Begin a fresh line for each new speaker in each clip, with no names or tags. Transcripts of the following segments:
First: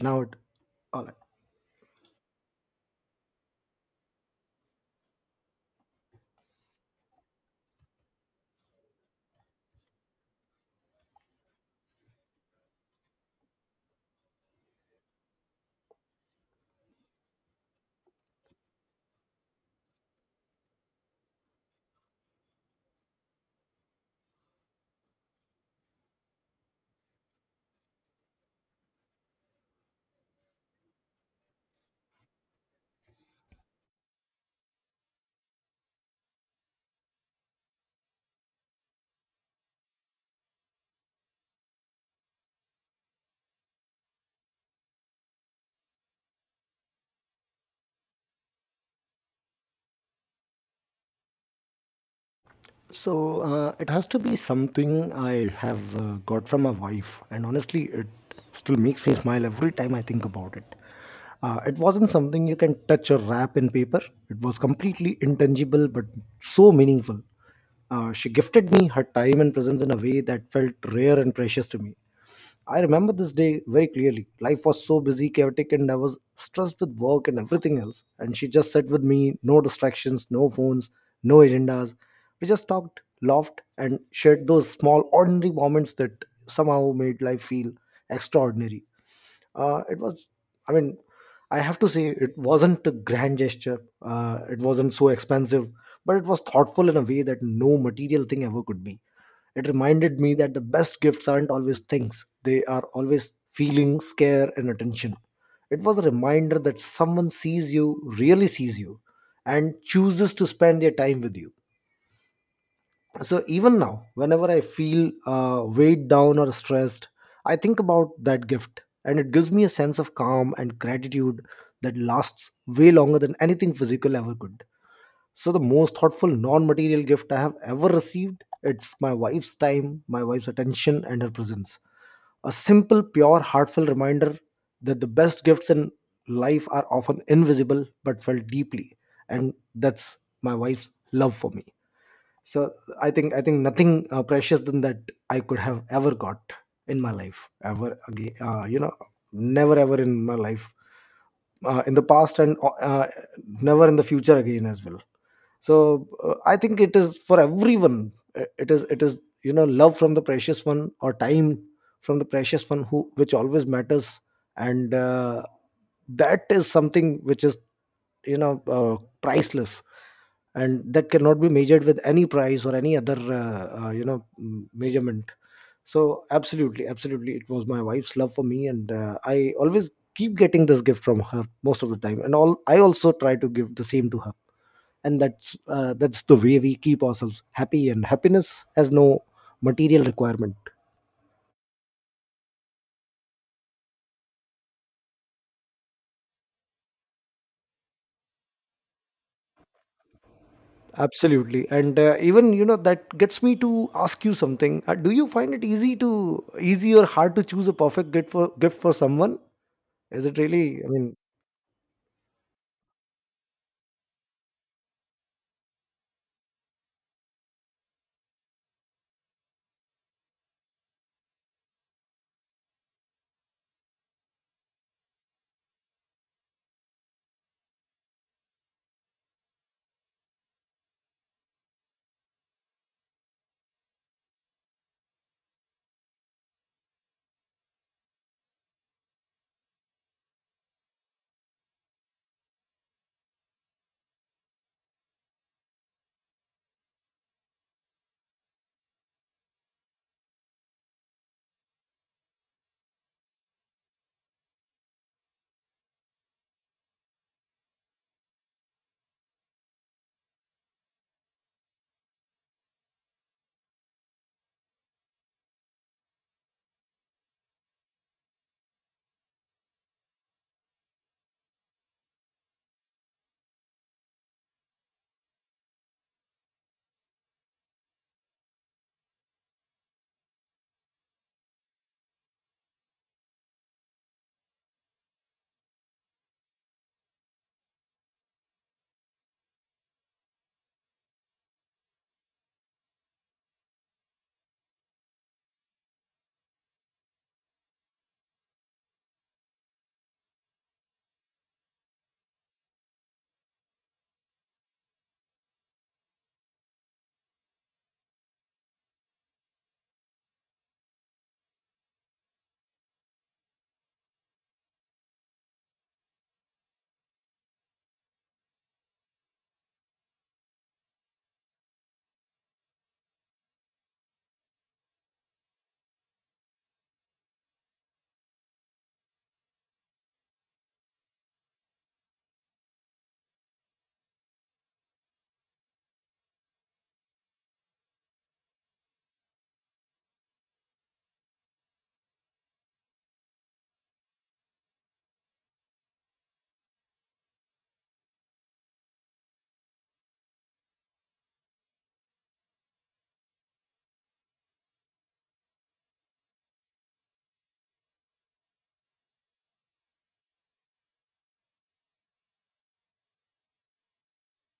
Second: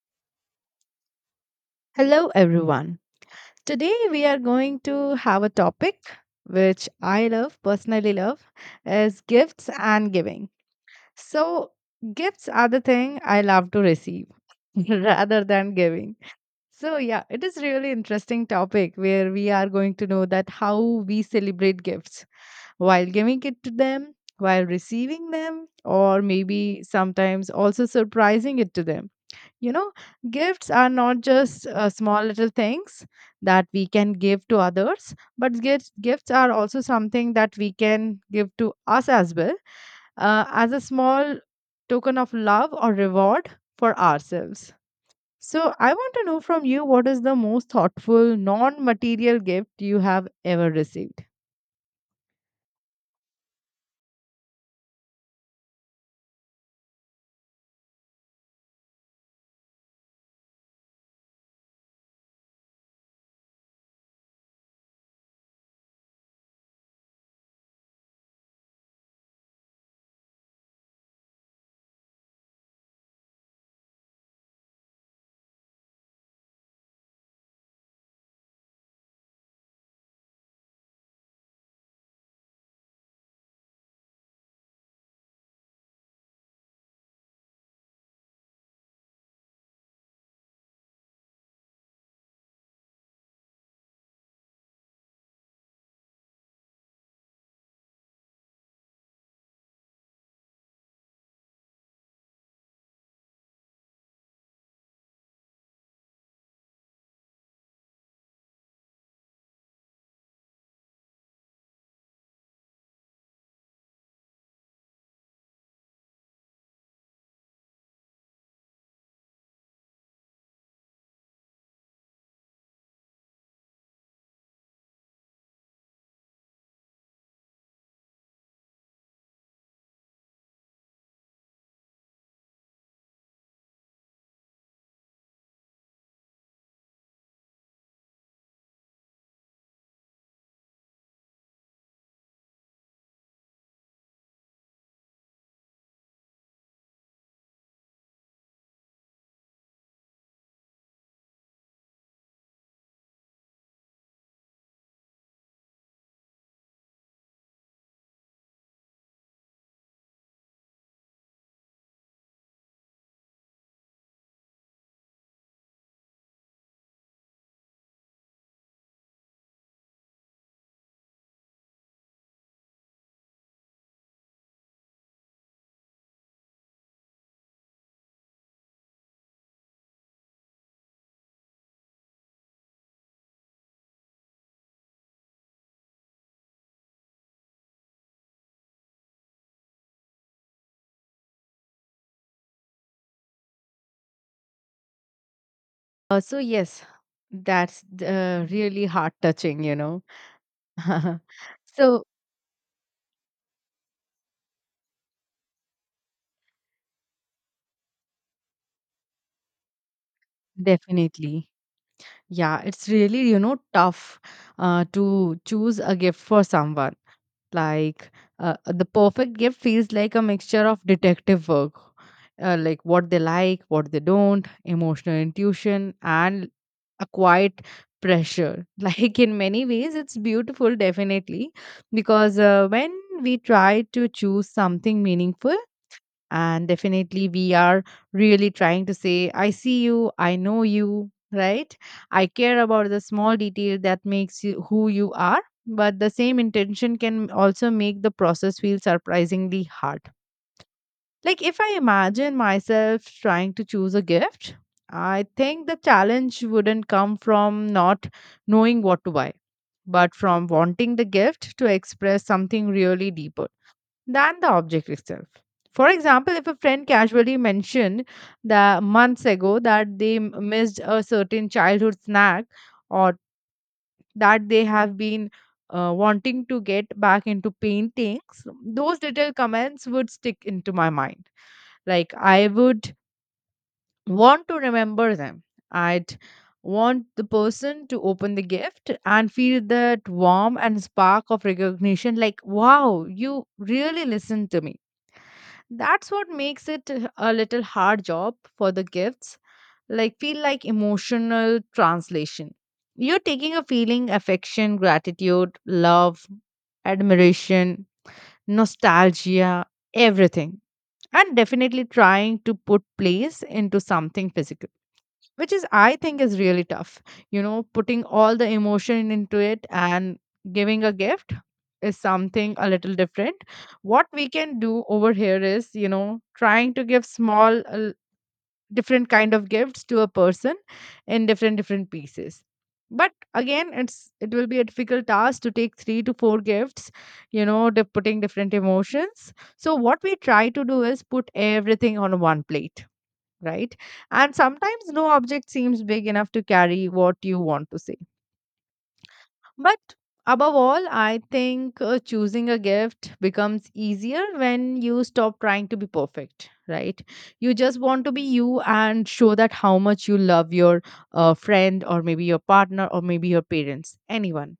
Now it, all right.
Hello, everyone. Today we are going to have a topic which I love, personally love, is gifts and giving. So, gifts are the thing I love to receive rather than giving. So, yeah, it is really interesting topic where we are going to know that how we celebrate gifts while giving it to them, while receiving them, or maybe sometimes also surprising it to them you know, gifts are not just small little things that we can give to others, but gifts are also something that we can give to us as well, as a small token of love or reward for ourselves. So, I want to know from you, what is the most thoughtful non material gift you have ever received?
so it has to be something I have got from my wife, and honestly it still makes me smile every time I think about it. It wasn't something you can touch or wrap in paper. It was completely intangible but so meaningful. She gifted me her time and presence in a way that felt rare and precious to me. I remember this day very clearly. Life was so busy, chaotic, and I was stressed with work and everything else. And she just sat with me, no distractions, no phones, no agendas. We just talked, laughed, and shared those small, ordinary moments that somehow made life feel extraordinary. It was, I mean, I have to say, it wasn't a grand gesture. It wasn't so expensive, but it was thoughtful in a way that no material thing ever could be. It reminded me that the best gifts aren't always things, they are always feelings, care, and attention. It was a reminder that someone sees you, really sees you, and chooses to spend their time with you. So even now, whenever I feel weighed down or stressed, I think about that gift, and it gives me a sense of calm and gratitude that lasts way longer than anything physical ever could. So the most thoughtful non-material gift I have ever received, it's my wife's time, my wife's attention, and her presence. A simple, pure, heartfelt reminder that the best gifts in life are often invisible but felt deeply. And that's my wife's love for me. So I think nothing precious than that I could have ever got in my life ever again. You know, never ever in my life, in the past, and never in the future again as well. So I think it is for everyone. It is, you know, love from the precious one, or time from the precious one, who which always matters. And that is something which is, you know uh, priceless, and that cannot be measured with any price or any other you know, measurement. So absolutely, it was my wife's love for me, and I always keep getting this gift from her most of the time, and all I also try to give the same to her. And that's the way we keep ourselves happy, and happiness has no material requirement.
So yes, that's really heart touching, you know.
Absolutely. and
So
uh, even, you know, that gets me to ask you something. Do you find it easy to, easy or hard, to choose a perfect gift for someone? Is it really, I mean…
definitely, yeah, it's really, you know, tough to choose a gift for someone. Like, the perfect gift feels like a mixture of detective work, like, what they don't, emotional intuition, and a quiet pressure. Like in many ways, it's beautiful, definitely, because when we try to choose something meaningful, and definitely we are really trying to say, I see you, I know you, right? I care about the small detail that makes you who you are, but the same intention can also make the process feel surprisingly hard. Like, if I imagine myself trying to choose a gift, I think the challenge wouldn't come from not knowing what to buy, but from wanting the gift to express something really deeper than the object itself. For example, if a friend casually mentioned that months ago that they missed a certain childhood snack, or that they have been wanting to get back into paintings, those little comments would stick into my mind. Like, I would want to remember them. I'd want the person to open the gift and feel that warm and spark of recognition, like, wow, you really listened to me. That's what makes it a little hard job for the gifts. Like, feel like emotional translation. You're taking a feeling, affection, gratitude, love, admiration, nostalgia, everything. And definitely trying to put place into something physical, which is, I think, is really tough, you know, putting all the emotion into it. And giving a gift is something a little different. What we can do over here is, you know, trying to give small, different kind of gifts to a person in different pieces, but again, it's, it will be a difficult task to take 3 to 4 gifts, you know, putting different emotions. So what we try to do is put everything on one plate, right? And sometimes no object seems big enough to carry what you want to say. But above all, I think choosing a gift becomes easier when you stop trying to be perfect, right? You just want to be you and show that how much you love your friend, or maybe your partner, or maybe your parents, anyone.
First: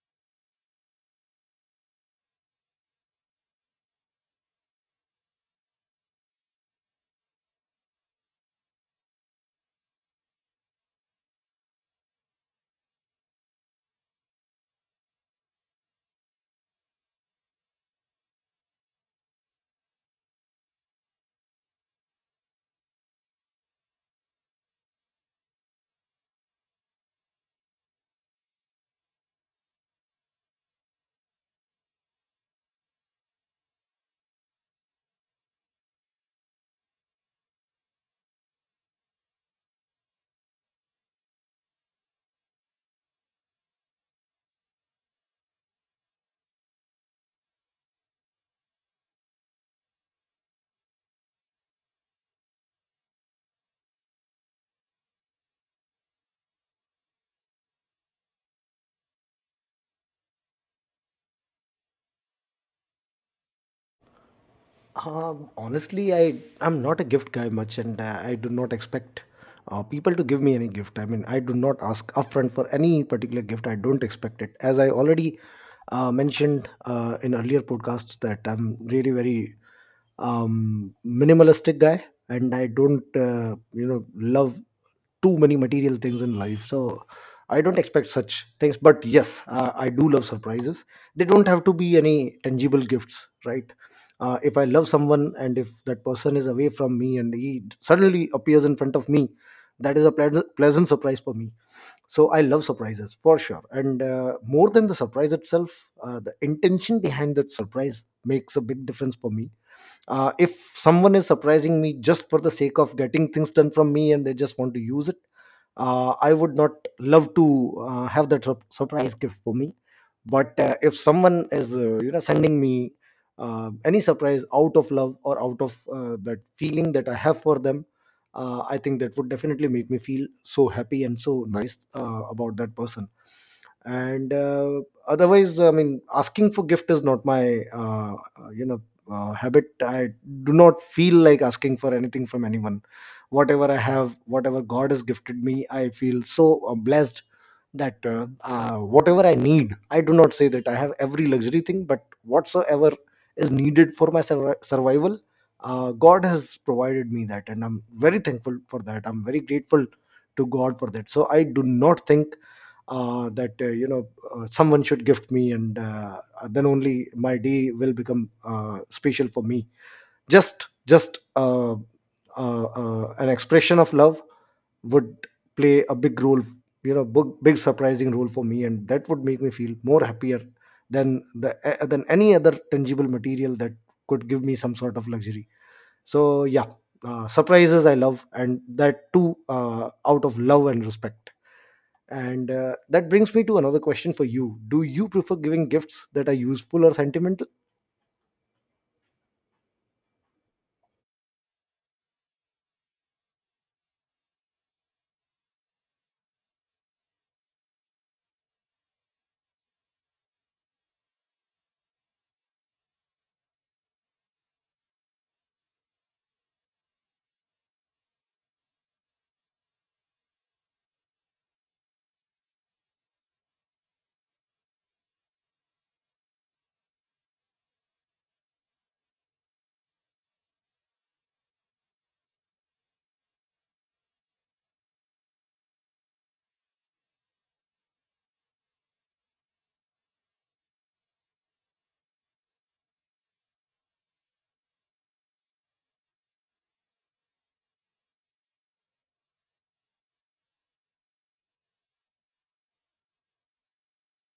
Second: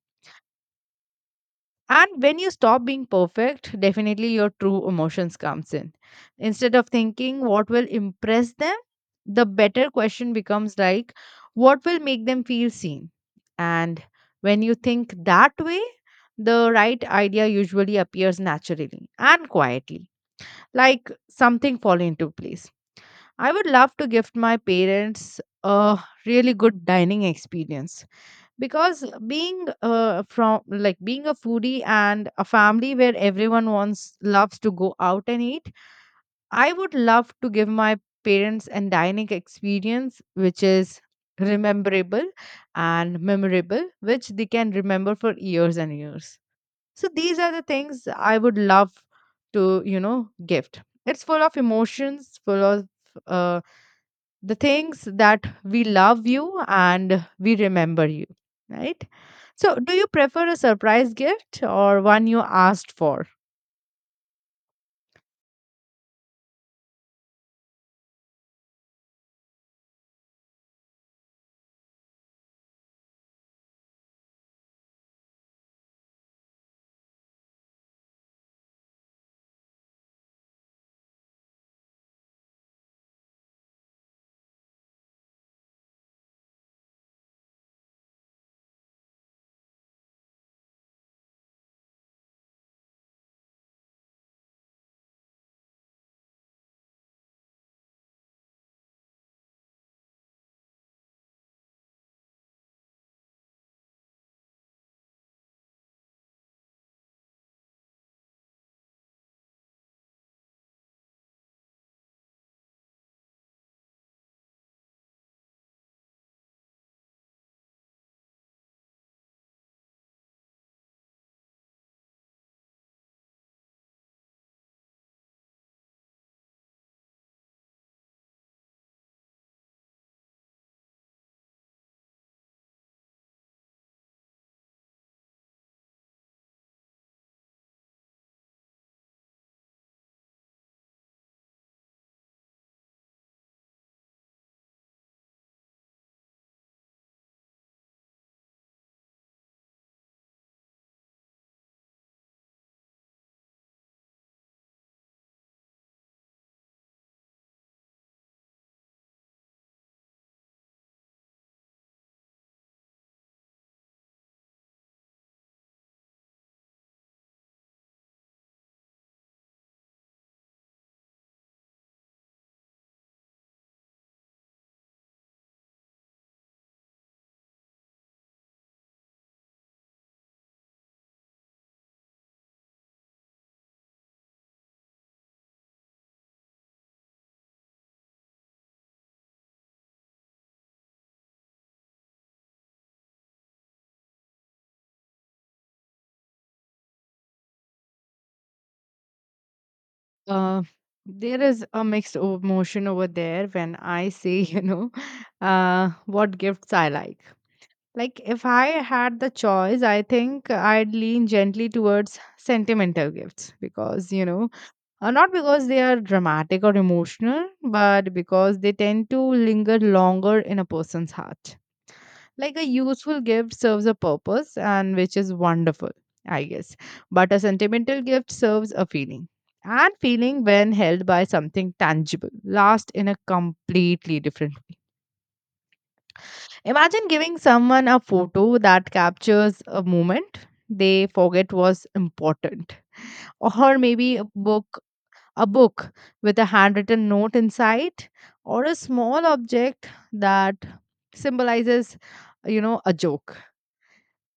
And when you stop being perfect, definitely your true emotions comes in. Instead of thinking what will impress them, the better question becomes like, what will make them feel seen? And when you think that way, the right idea usually appears naturally and quietly, like something falling into place. I would love to gift my parents a really good dining experience, because being from, like being a foodie and a family where everyone wants loves to go out and eat, I would love to give my parents an dining experience which is rememberable and memorable, which they can remember for years and years. So these are the things I would love to, you know, gift. It's full of emotions, full of uh, the things that we love you and we remember you, right? So, do you prefer a surprise gift or one you asked for?
Honestly, I'm not a gift guy much, and I do not expect people to give me any gift. I mean, I do not ask upfront for any particular gift. I don't expect it, as I already mentioned in earlier podcasts, that I'm really very minimalistic guy, and I don't, you know, love too many material things in life. So I don't expect such things. But yes, I do love surprises. They don't have to be any tangible gifts, right? If I love someone and if that person is away from me and he suddenly appears in front of me, that is a pleasant surprise for me. So I love surprises for sure, and more than the surprise itself, the intention behind that surprise makes a big difference for me. If someone is surprising me just for the sake of getting things done from me and they just want to use it, I would not love to have that surprise gift for me. But if someone is, you know, sending me any surprise out of love or out of that feeling that I have for them, I think that would definitely make me feel so happy and so nice about that person. And otherwise, I mean, asking for gift is not my, you know, habit. I do not feel like asking for anything from anyone. Whatever I have, whatever God has gifted me, I feel so blessed that whatever I need, I do not say that I have every luxury thing, but whatsoever is needed for my survival, God has provided me that, and I'm very thankful for that. I'm very grateful to God for that. So I do not think that, you know, someone should gift me, and then only my day will become special for me. Just an expression of love would play a big role, you know, big, big surprising role for me, and that would make me feel more happier than the eh, than any other tangible material that could give me some sort of luxury. So yeah, surprises I love, and that too out of love and respect. And that brings me to another question for you: do you prefer giving gifts that are useful or sentimental?
Uh, there is a mixed emotion over there when I say, you know, what gifts I like. Like, if I had the choice, I think I'd lean gently towards sentimental gifts because, you know, not because they are dramatic or emotional, but because they tend to linger longer in a person's heart. Like, a useful gift serves a purpose, and which is wonderful, I guess, but a sentimental gift serves a feeling, and feeling, when held by something tangible, lasts in a completely different way. Imagine giving someone a photo that captures a moment they forget was important, or maybe a book book with a handwritten note inside, or a small object that symbolizes, you know, a joke.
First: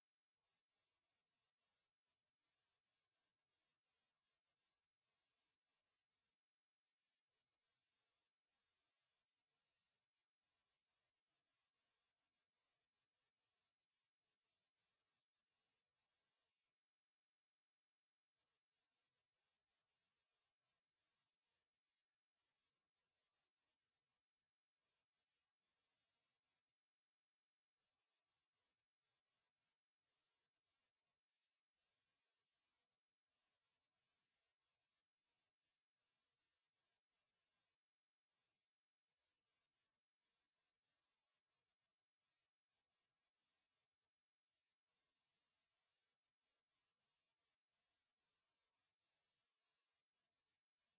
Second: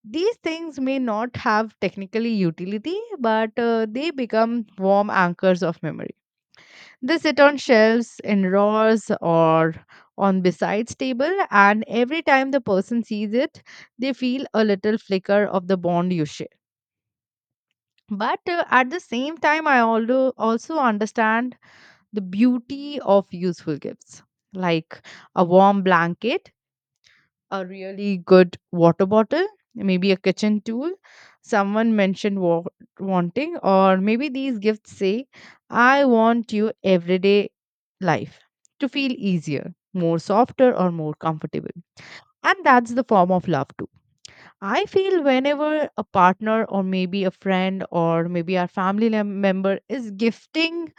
These things may not have technically utility, but they become warm anchors of memory. They sit on shelves, in drawers, or on besides table, and every time the person sees it, they feel a little flicker of the bond you share. But at the same time, I also understand the beauty of useful gifts, like a warm blanket, a really good water bottle, maybe a kitchen tool someone mentioned wanting, or maybe these gifts say, I want your everyday life to feel easier, more softer, or more comfortable. And that's the form of love too. I feel whenever a partner, or maybe a friend, or maybe our family member is gifting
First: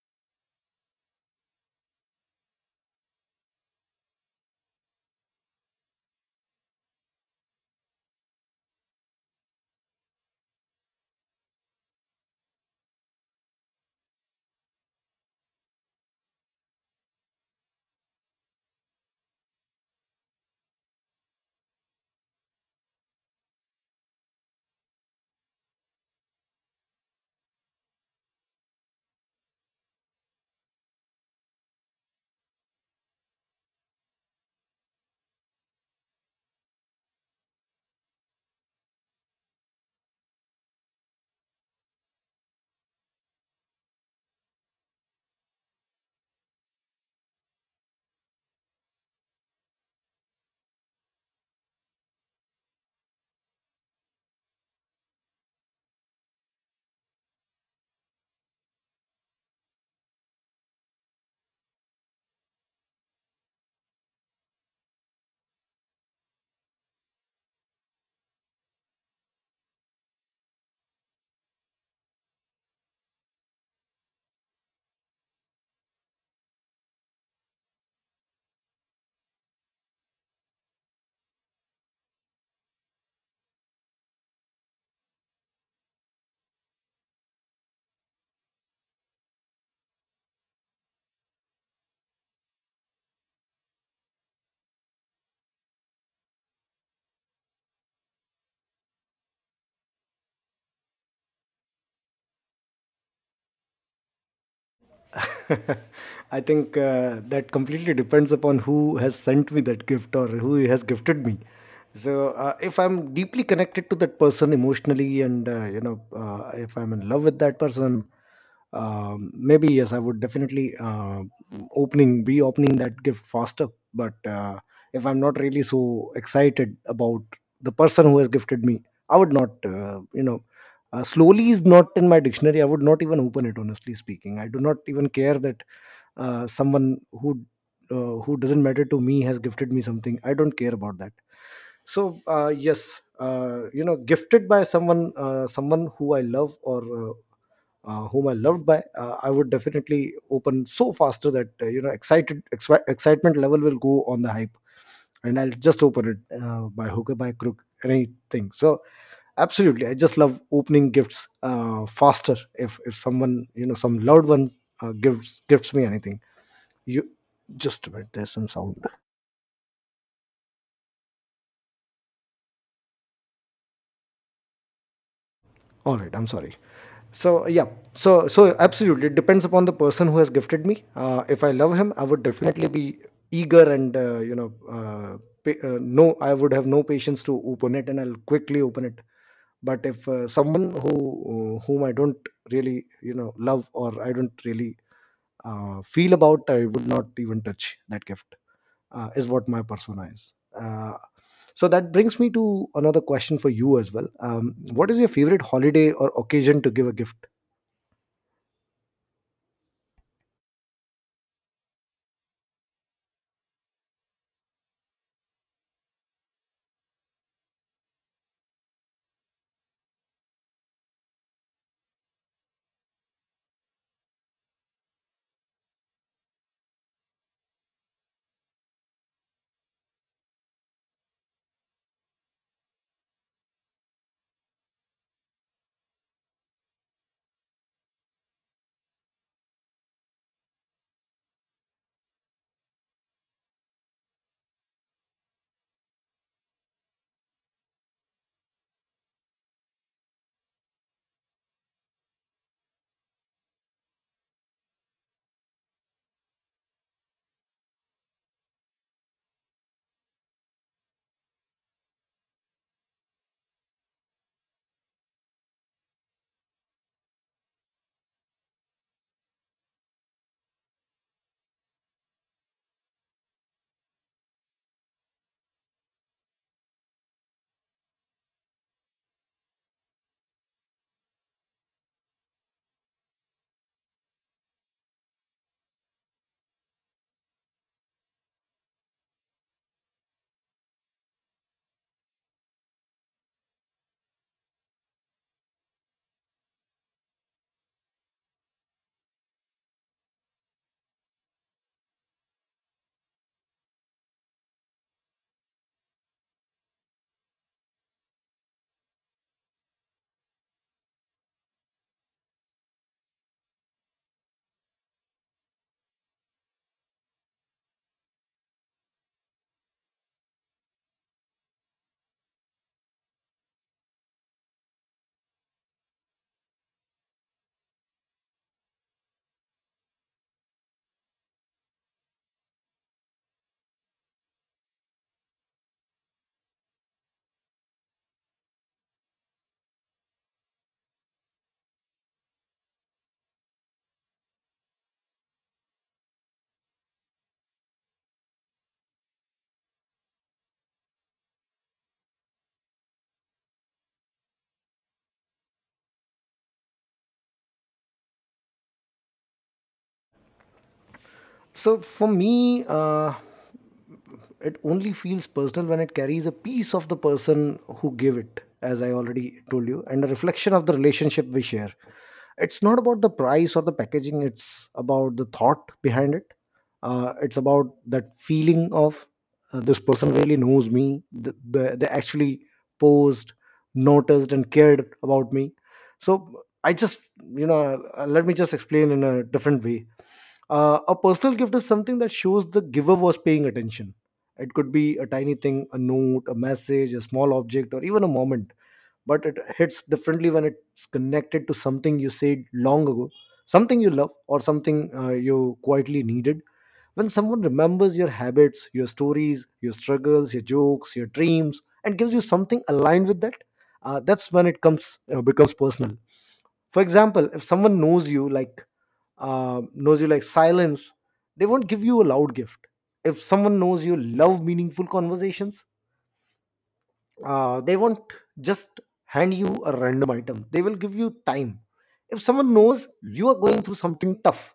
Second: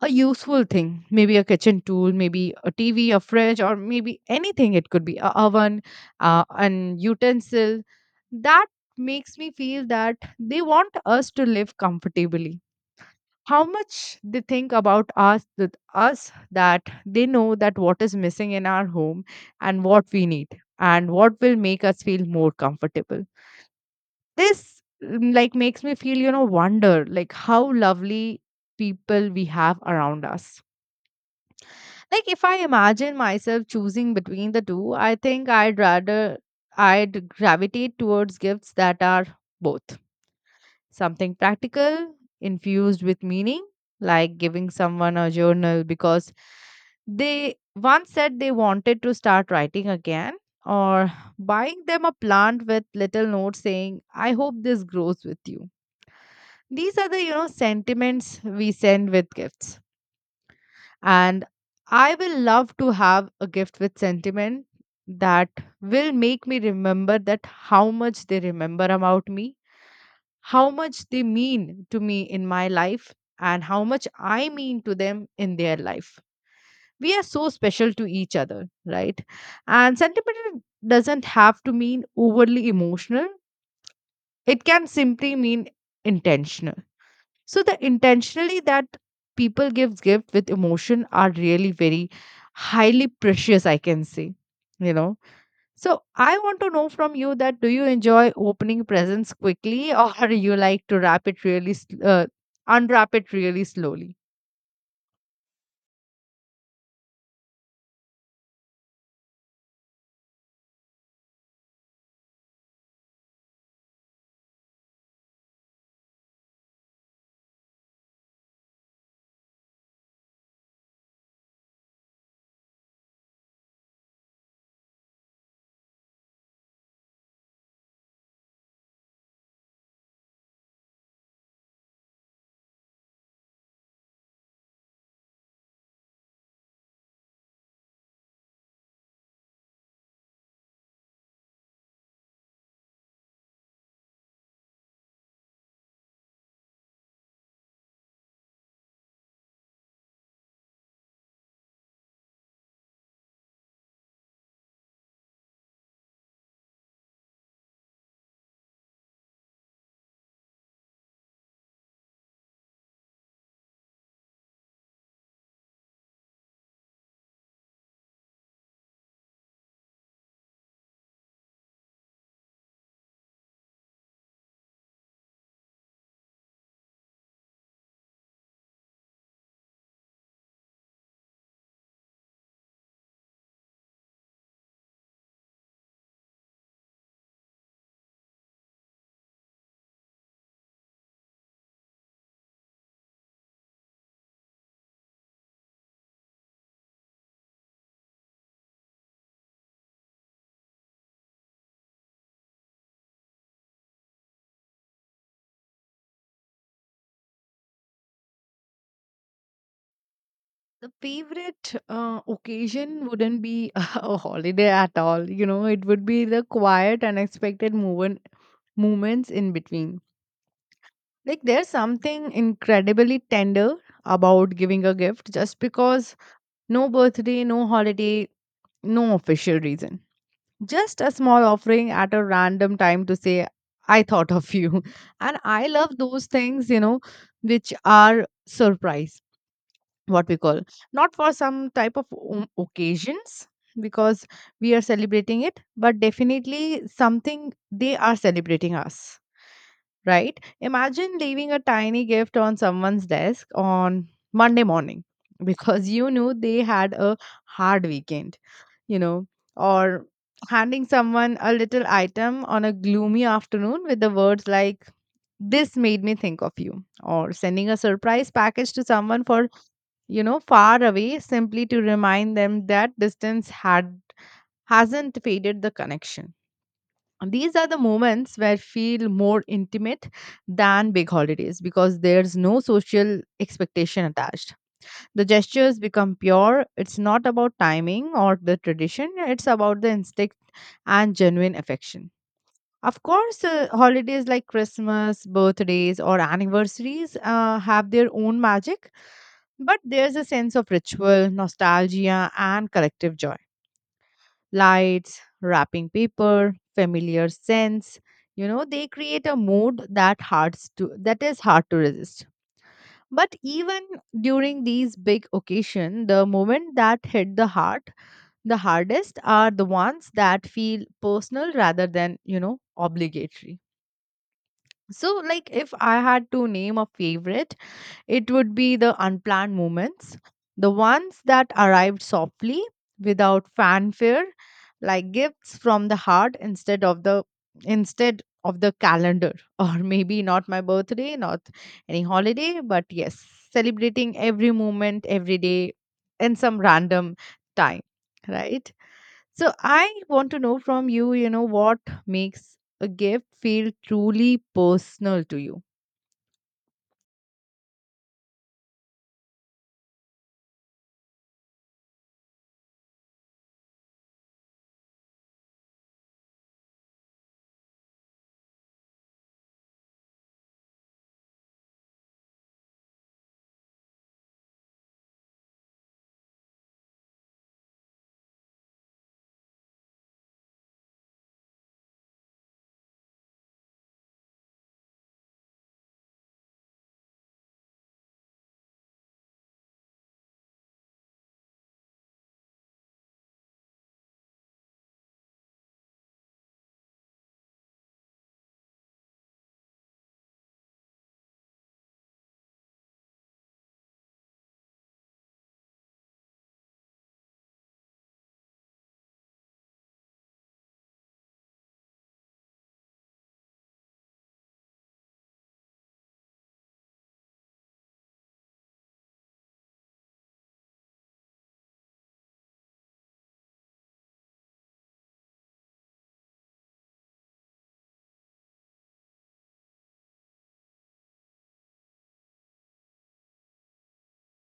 a useful thing, maybe a kitchen tool, maybe a TV, a fridge, or maybe anything. It could be a oven, an utensil. That makes me feel that they want us to live comfortably. How much they think about us, that they know that what is missing in our home and what we need and what will make us feel more comfortable. This, mm, like makes me feel, you know, wonder, like how lovely people we have around us. Like, if I imagine myself choosing between the two, I think I'd gravitate towards gifts that are both. Something practical infused with meaning, like giving someone a journal because they once said they wanted to start writing again, or buying them a plant with little notes saying, "I hope this grows with you." These are the, you know, sentiments we send with gifts. And I will love to have a gift with sentiment that will make me remember that how much they remember about me, how much they mean to me in my life, and how much I mean to them in their life. We are so special to each other, right? And sentiment doesn't have to mean overly emotional, it can simply mean intentional. So the intentionally that people give gift with emotion are really very highly precious, I can say, you know. So I want to know from you, that do you enjoy opening presents quickly or you like to wrap it really uh, unwrap it really slowly?
I think that completely depends upon who has sent me that gift or who has gifted me. So if I'm deeply connected to that person emotionally, and, you know, if I'm in love with that person, maybe yes, I would definitely, opening that gift faster. But if I'm not really so excited about the person who has gifted me, I would not, you know, slowly is not in my dictionary. I would not even open it, honestly speaking. I do not even care that someone who, who doesn't matter to me has gifted me something, I don't care about that. So yes, you know, gifted by someone, someone who I love, or whom I loved by, I would definitely open so faster that, you know, excitement level will go on the hype, and I'll just open it by hook or by crook, anything. So absolutely, I just love opening gifts faster. If someone, you know, some loved one gives gifts me anything, you… just a minute. There's some sound. All right, I'm sorry. So yeah, so absolutely it depends upon the person who has gifted me. If I love him, I would definitely be eager and, you know, no, I would have no patience to open it, and I'll quickly open it. But if someone who, whom I don't really, you know, love, or I don't really feel about, I would not even touch that gift. Is what my persona is. So that brings me to another question for you as well. What is your favorite holiday or occasion to give a gift?
The favorite occasion wouldn't be a holiday at all. You know, it would be the quiet, unexpected moments in between. Like, there's something incredibly tender about giving a gift just because, no birthday, no holiday, no official reason. Just a small offering at a random time to say, I thought of you. And I love those things, you know, which are surprise, what we call. Not for some type of occasions because we are celebrating it, but definitely something they are celebrating us, right? Imagine leaving a tiny gift on someone's desk on Monday morning because you knew they had a hard weekend, you know, or handing someone a little item on a gloomy afternoon with the words like, this made me think of you, or sending a surprise package to someone for, you know, far away, simply to remind them that distance had hasn't faded the connection. These are the moments where feel more intimate than big holidays, because there's no social expectation attached. The gestures become pure. It's not about timing or the tradition, it's about the instinct and genuine affection. Of course, holidays like Christmas, birthdays, or anniversaries have their own magic, but there's a sense of ritual, nostalgia, and collective joy, lights, wrapping paper, familiar scents. You know, they create a mood that hard's to that is hard to resist. But even during these big occasions, the moment that hit the heart, the hardest are the ones that feel personal rather than, you know, obligatory. So, like, if I had to name a favorite, it would be the unplanned moments, the ones that arrived softly without fanfare, like gifts from the heart instead of the calendar Or maybe not my birthday, not any holiday, but yes, celebrating every moment, every day, in some random time, right? So I want to know from you, you know, what makes a gift feel truly personal to you?
So for me, it only feels personal when it carries a piece of the person who gave it, as I already told you, and a reflection of the relationship we share. It's not about the price or the packaging, it's about the thought behind it. It's about that feeling of, this person really knows me, they actually posed, noticed, and cared about me. So I just, you know, let me just explain in a different way. A personal gift is something that shows the giver was paying attention. It could be a tiny thing, a note, a message, a small object, or even a moment. But it hits differently when it's connected to something you said long ago, something you love, or something you quietly needed. When someone remembers your habits, your stories, your struggles, your jokes, your dreams, and gives you something aligned with that, that's when it comes becomes personal. For example, if someone knows you like silence, they won't give you a loud gift. If someone knows you love meaningful conversations, they won't just hand you a random item. They will give you time. If someone knows you are going through something tough,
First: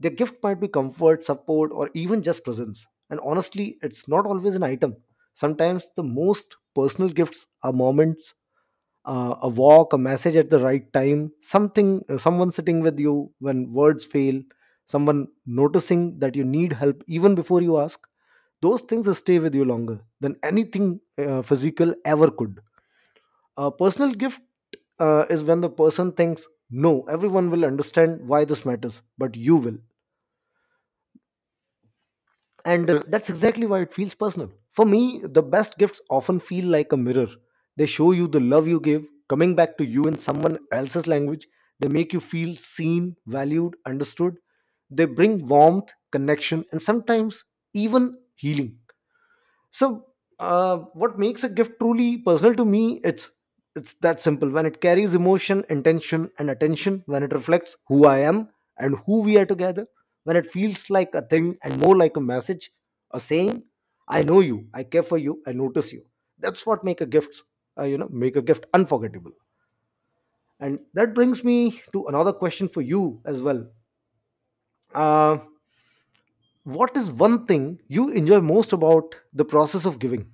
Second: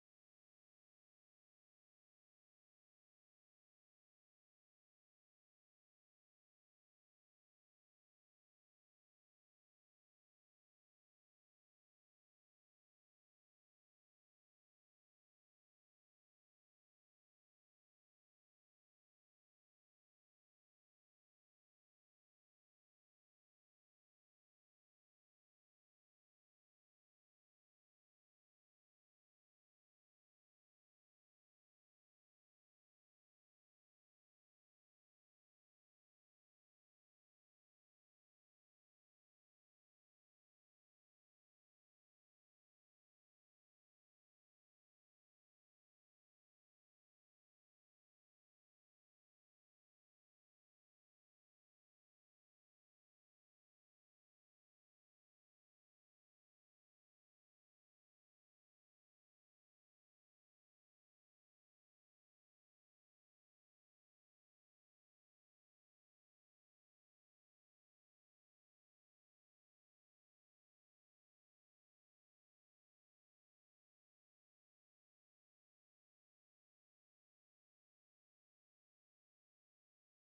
their gift might be comfort, support, or even just presence. And honestly, it's not always an item. Sometimes the most personal gifts are moments, a walk, a message at the right time, something, someone sitting with you when words fail, someone noticing that you need help even before you ask. Those things will stay with you longer than anything physical ever could. A personal gift is when the person thinks, no, everyone will understand why this matters, but you will. And that's exactly why it feels personal for me. The best gifts often feel like a mirror. They show you the love you give coming back to you in someone else's language. They make you feel seen, valued, understood. They bring warmth, connection, and sometimes even healing. So, what makes a gift truly personal to me? It's that simple. When it carries emotion, intention, and attention, when it reflects who I am and who we are together, when it feels like a thing and more like a message, a saying, I know you, I care for you, I notice you. That's what make a gift, make a gift unforgettable. And that brings me to another question for you as well. uh, what is one thing you enjoy most about the process of giving?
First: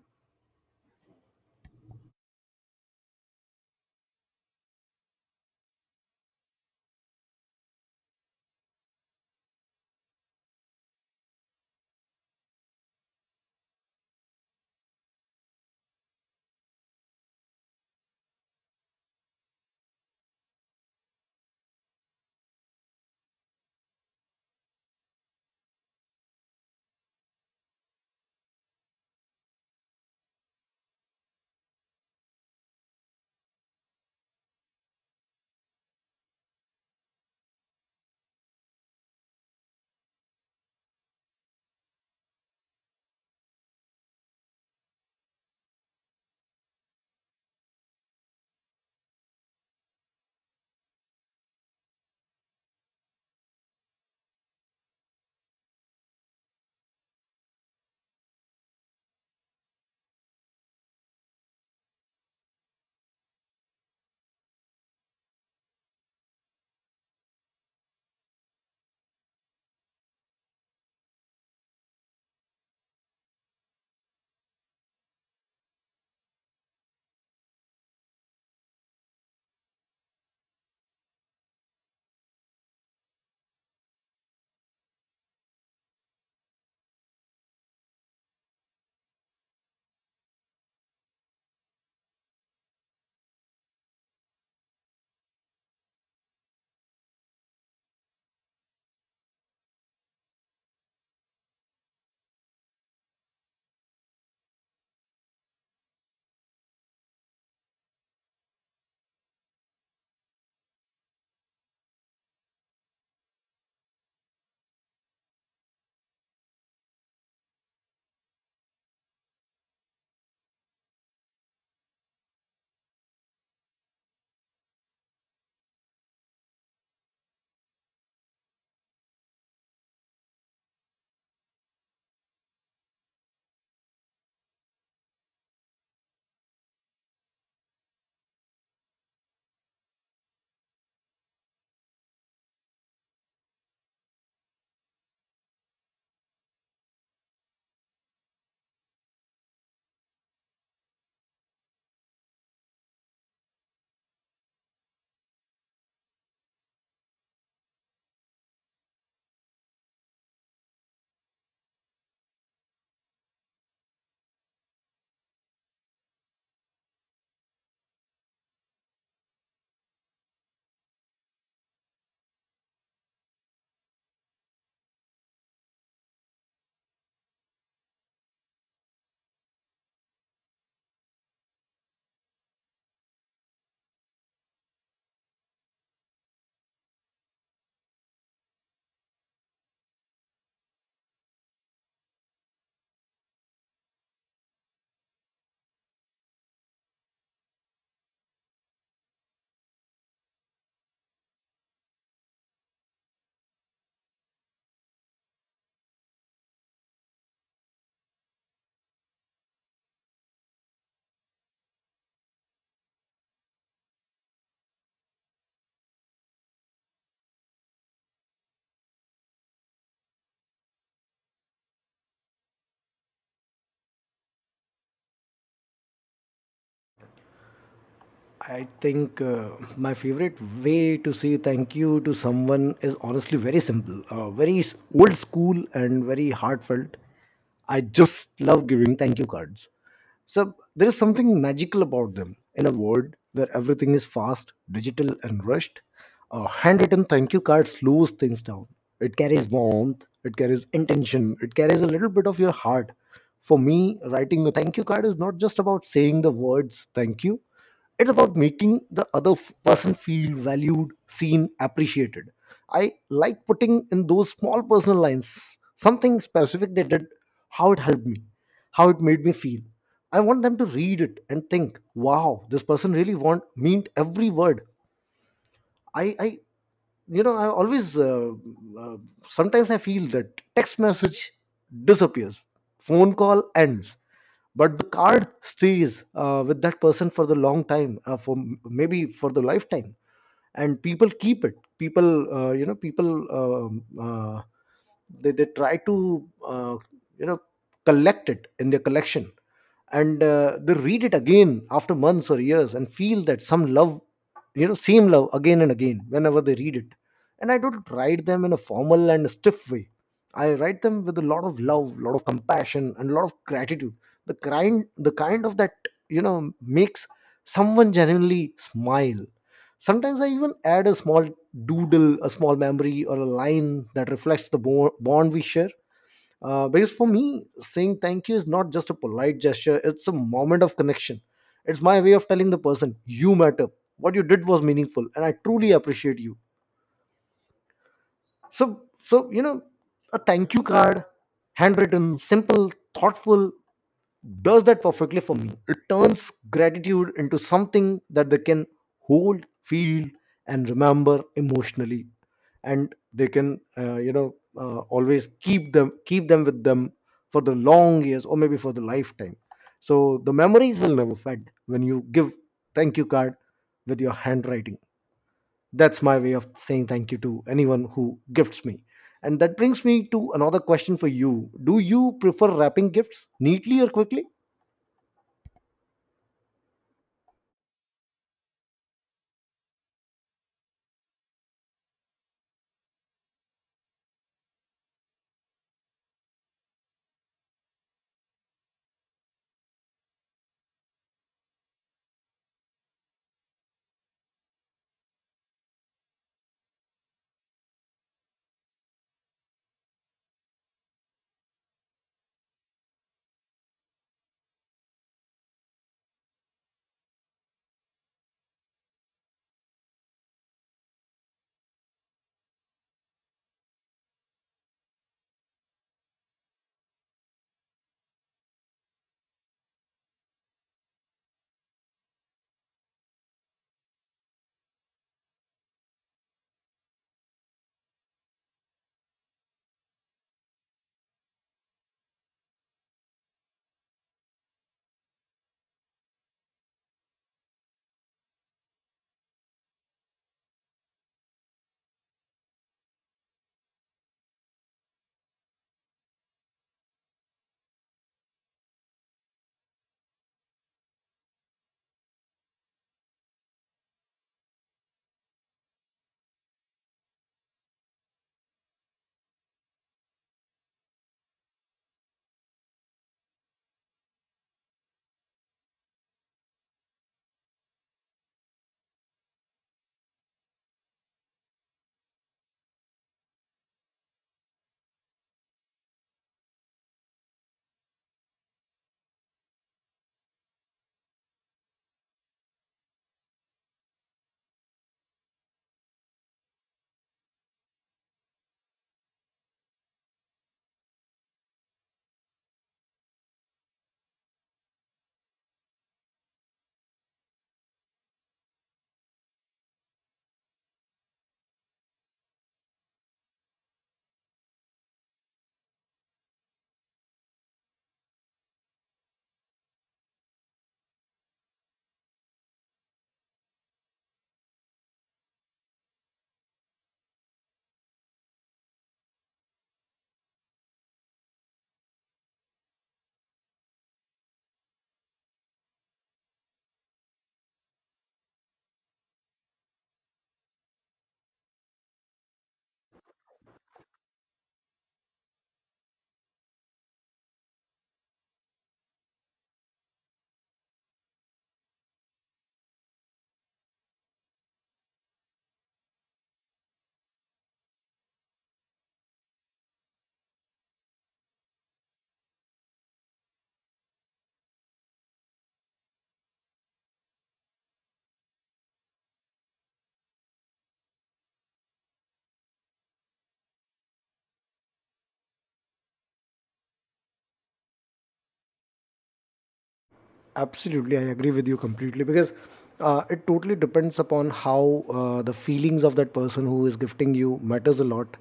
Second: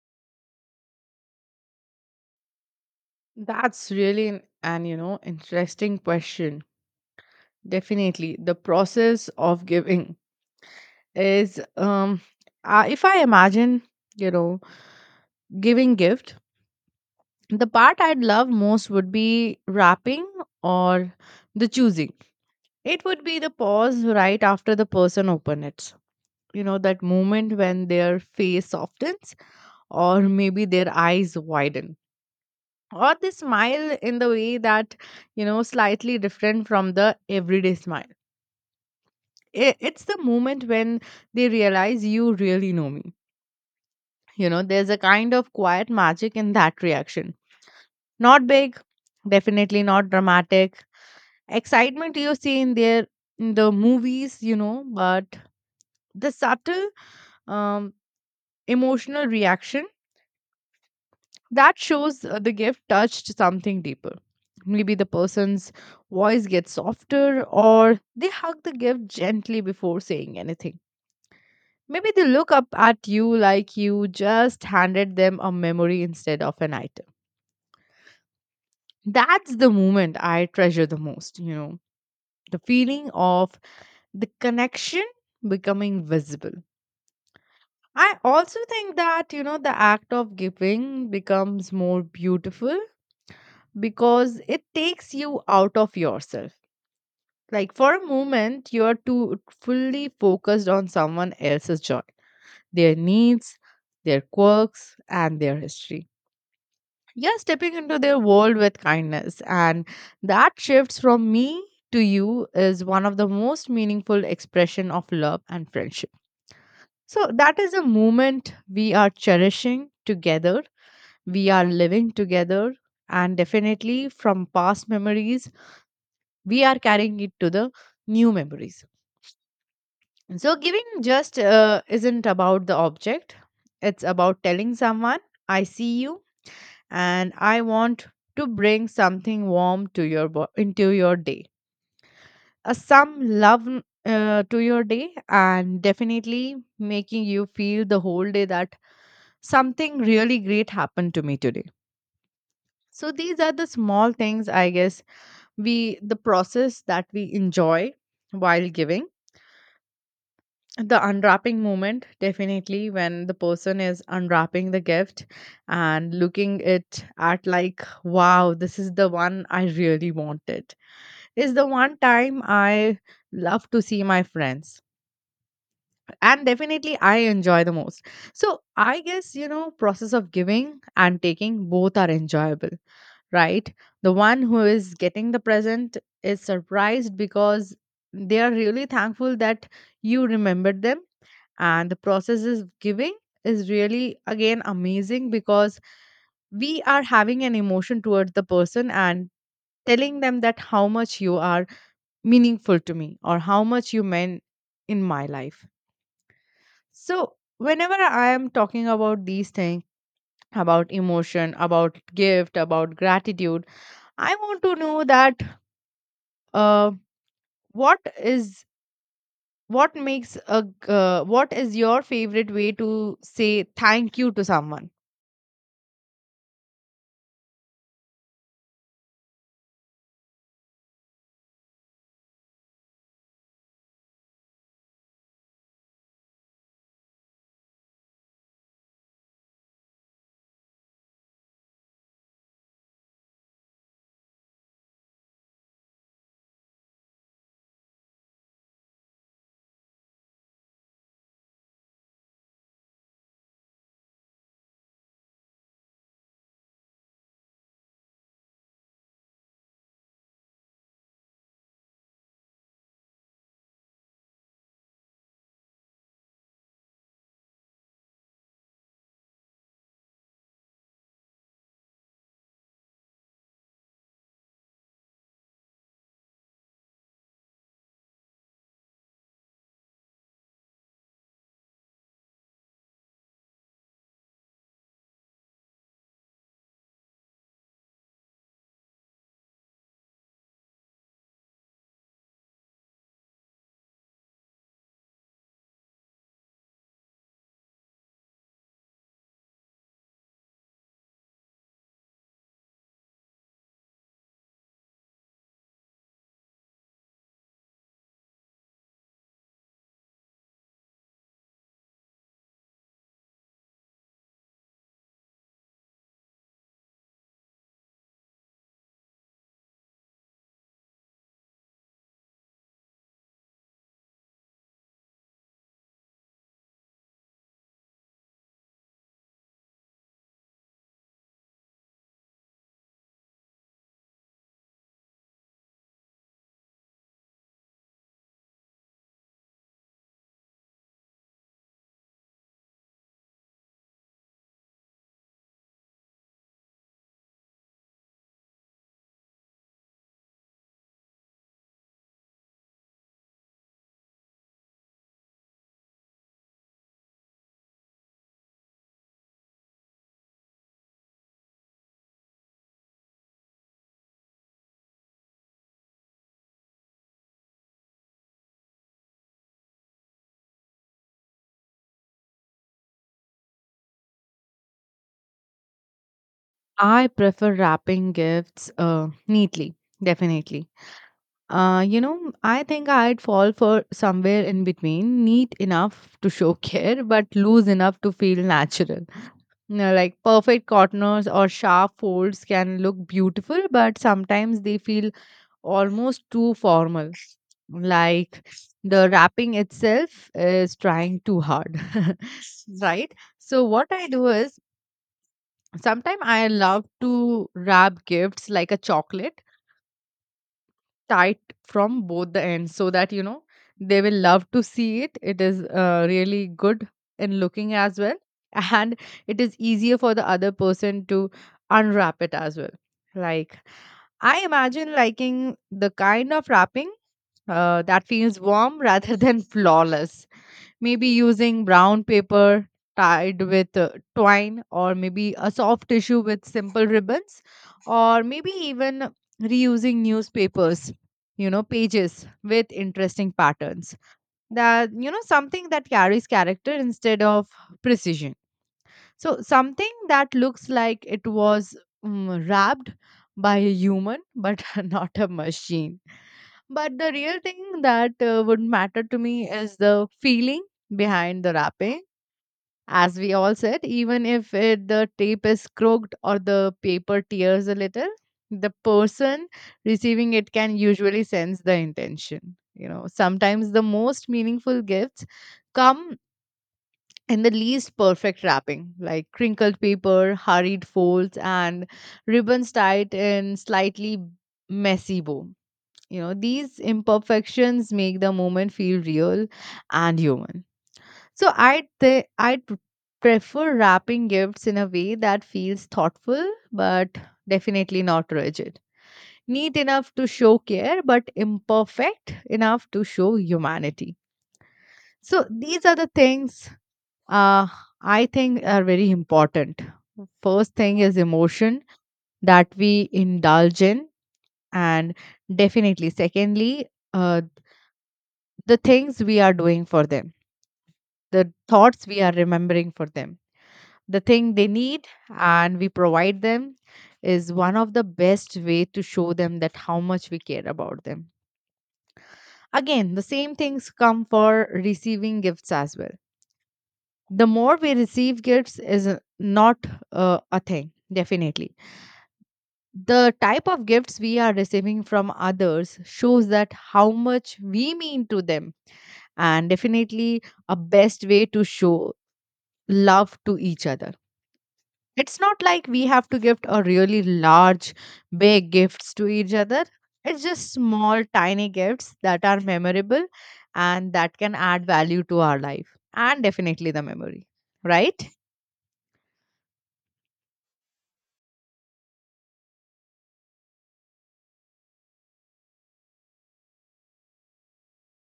That's really an, you know, interesting question. Definitely, the process of giving is if I imagine you know giving gift, the part I'd love most would be wrapping or the choosing. It would be the pause right after the person open it. You know that moment when their face softens or maybe their eyes widen or they smile in the way that slightly different from the everyday smile. It's the moment when they realize you really know me. You know, there's a kind of quiet magic in that reaction, not big, definitely not dramatic excitement you see in their in the movies, you know, but the subtle, um, emotional reaction that shows the gift touched something deeper. Maybe the person's voice gets softer, or they hug the gift gently before saying anything. Maybe they look up at you like you just handed them a memory instead of an item. That's the moment I treasure the most, you know, the feeling of the connection becoming visible. I also think that, you know, the act of giving becomes more beautiful because it takes you out of yourself. Like for a moment, you're too fully focused on someone else's joy, their needs, their quirks, and their history. You're stepping into their world with kindness, and that shifts from me to you is one of the most meaningful expression of love and friendship. So that is a moment we are cherishing together. We are living together, and definitely from past memories, we are carrying it to the new memories. So, giving just isn't about the object, it's about telling someone, I see you and I want to bring something warm to your into your day. Some love to your day, and definitely making you feel the whole day that something really great happened to me today. So these are the small things, I guess, we the process that we enjoy while giving. The unwrapping moment, definitely, when the person is unwrapping the gift and looking it at like, wow, this is the one I really wanted, is the one time I love to see my friends, and definitely I enjoy the most. So I guess, you know, process of giving and taking, both are enjoyable, right? The one who is getting the present is surprised because they are really thankful that you remembered them. And the process is giving is really again amazing because we are having an emotion towards the person and telling them that how much you are meaningful to me or how much you meant in my life. So whenever I am talking about these things, about emotion, about gift, about gratitude, I want to know that, uh, what is, what makes a g- what is your favorite way to say thank you to someone?
I think my favorite way to say thank you to someone is honestly very simple, very old school, and very heartfelt. I just love giving thank you cards. So there is something magical about them. In a world where everything is fast, digital, and rushed, a handwritten thank you card slows things down. It carries warmth, it carries intention, it carries a little bit of your heart. For me, writing a thank you card is not just about saying the words thank you. It's about making the other person feel valued, seen, appreciated. I like putting in those small personal lines, something specific they did, how it helped me, how it made me feel. I want them to read it and think, wow, this person really want, meant every word. I I always, uh, sometimes I feel that text message disappears, phone call ends, but the card stays with that person for the long time, for maybe for the lifetime, and people keep it. People, people, they try to, you know collect it in their collection, and they read it again after months or years and feel that some love, you know, same love again and again whenever they read it. And I don't write them in a formal and stiff way. I write them with a lot of love, lot of compassion, and a lot of gratitude. The kind of that, you know, makes someone genuinely smile. Sometimes I even add a small doodle, a small memory, or a line that reflects the bond we share, because for me saying thank you is not just a polite gesture, it's a moment of connection. It's my way of telling the person, you matter, what you did was meaningful, and I truly appreciate you. You know, a thank you card, handwritten, simple, thoughtful, does that perfectly for me. It turns gratitude into something that they can hold, feel, and remember emotionally, and they can, always keep them with them for the long years or maybe for the lifetime. So the memories will never fade when you give thank you card with your handwriting. That's my way of saying thank you to anyone who gifts me. And that brings me to another question for you. Do you prefer wrapping gifts neatly or quickly?
I prefer wrapping gifts neatly, definitely. You know, I think I'd fall for somewhere in between, neat enough to show care, but loose enough to feel natural. You know, like perfect corners or sharp folds can look beautiful, but sometimes they feel almost too formal. Like the wrapping itself is trying too hard, right? So, what I do is, sometimes I love to wrap gifts like a chocolate, tight from both the ends, so that you know they will love to see it. It is really good in looking as well, and it is easier for the other person to unwrap it as well. Like, I imagine liking the kind of wrapping that feels warm rather than flawless. Maybe using brown paper tied with twine, or maybe a soft tissue with simple ribbons, or maybe even reusing newspapers, you know, pages with interesting patterns. That, you know, something that carries character instead of precision. So something that looks like it was wrapped by a human, but not a machine. But the real thing that would matter to me is the feeling behind the wrapping. As we all said, even if it, the tape is crooked or the paper tears a little, the person receiving it can usually sense the intention. You know, sometimes the most meaningful gifts come in the least perfect wrapping, like crinkled paper, hurried folds, and ribbons tied in slightly messy bow. You know, these imperfections make the moment feel real and human. So I'd th- I'd pr- prefer wrapping gifts in a way that feels thoughtful, but definitely not rigid. Neat enough to show care, but imperfect enough to show humanity. So these are the things, uh, I think, are very important. First thing is emotion that we indulge in, and definitely, secondly, uh, the things we are doing for them, the thoughts we are remembering for them, the thing they need, and we provide them is one of the best way to show them that how much we care about them. Again, the same things come for receiving gifts as well. The more we receive gifts is not a thing, definitely the type of gifts we are receiving from others shows that how much we mean to them, and definitely a best way to show love to each other. It's not like we have to gift a really large big gifts to each other. It's just small tiny gifts that are memorable and that can add value to our life and definitely the memory, right?
Absolutely, I agree with you completely because it totally depends upon how the feelings of that person who is gifting you matters a lot.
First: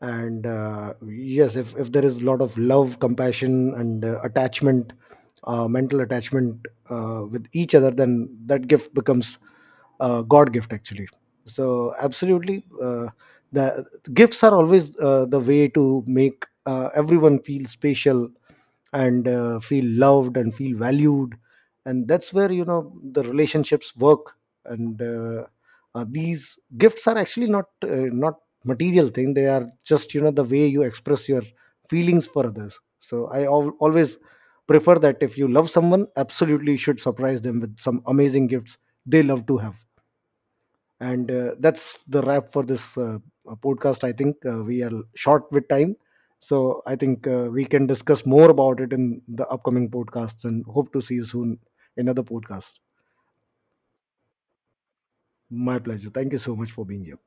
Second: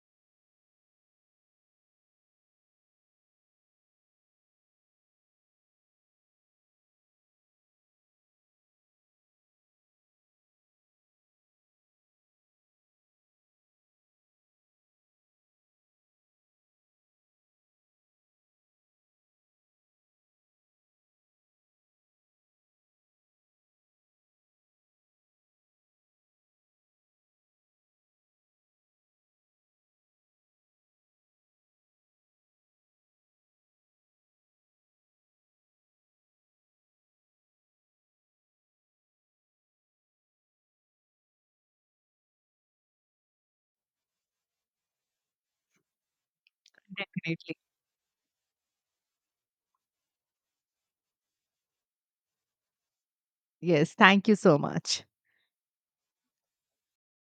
And yes, if there is a lot of love, compassion, and attachment, mental attachment with each other, then that gift becomes God gift, actually. So absolutely, the gifts are always the way to make everyone feel special and feel loved and feel valued, and that's where, you know, the relationships work. And these gifts are actually not, not material thing, they are just, you know, the way you express your feelings for others. So I always prefer that if you love someone, absolutely you should surprise them with some amazing gifts they love to have. And that's the wrap for this, podcast. I think we are short with time, so I think
Definitely,
we can discuss more about it in the upcoming podcasts, and hope to see you soon in other podcasts.
yes, thank you so much.
My pleasure. Thank you so much for being here.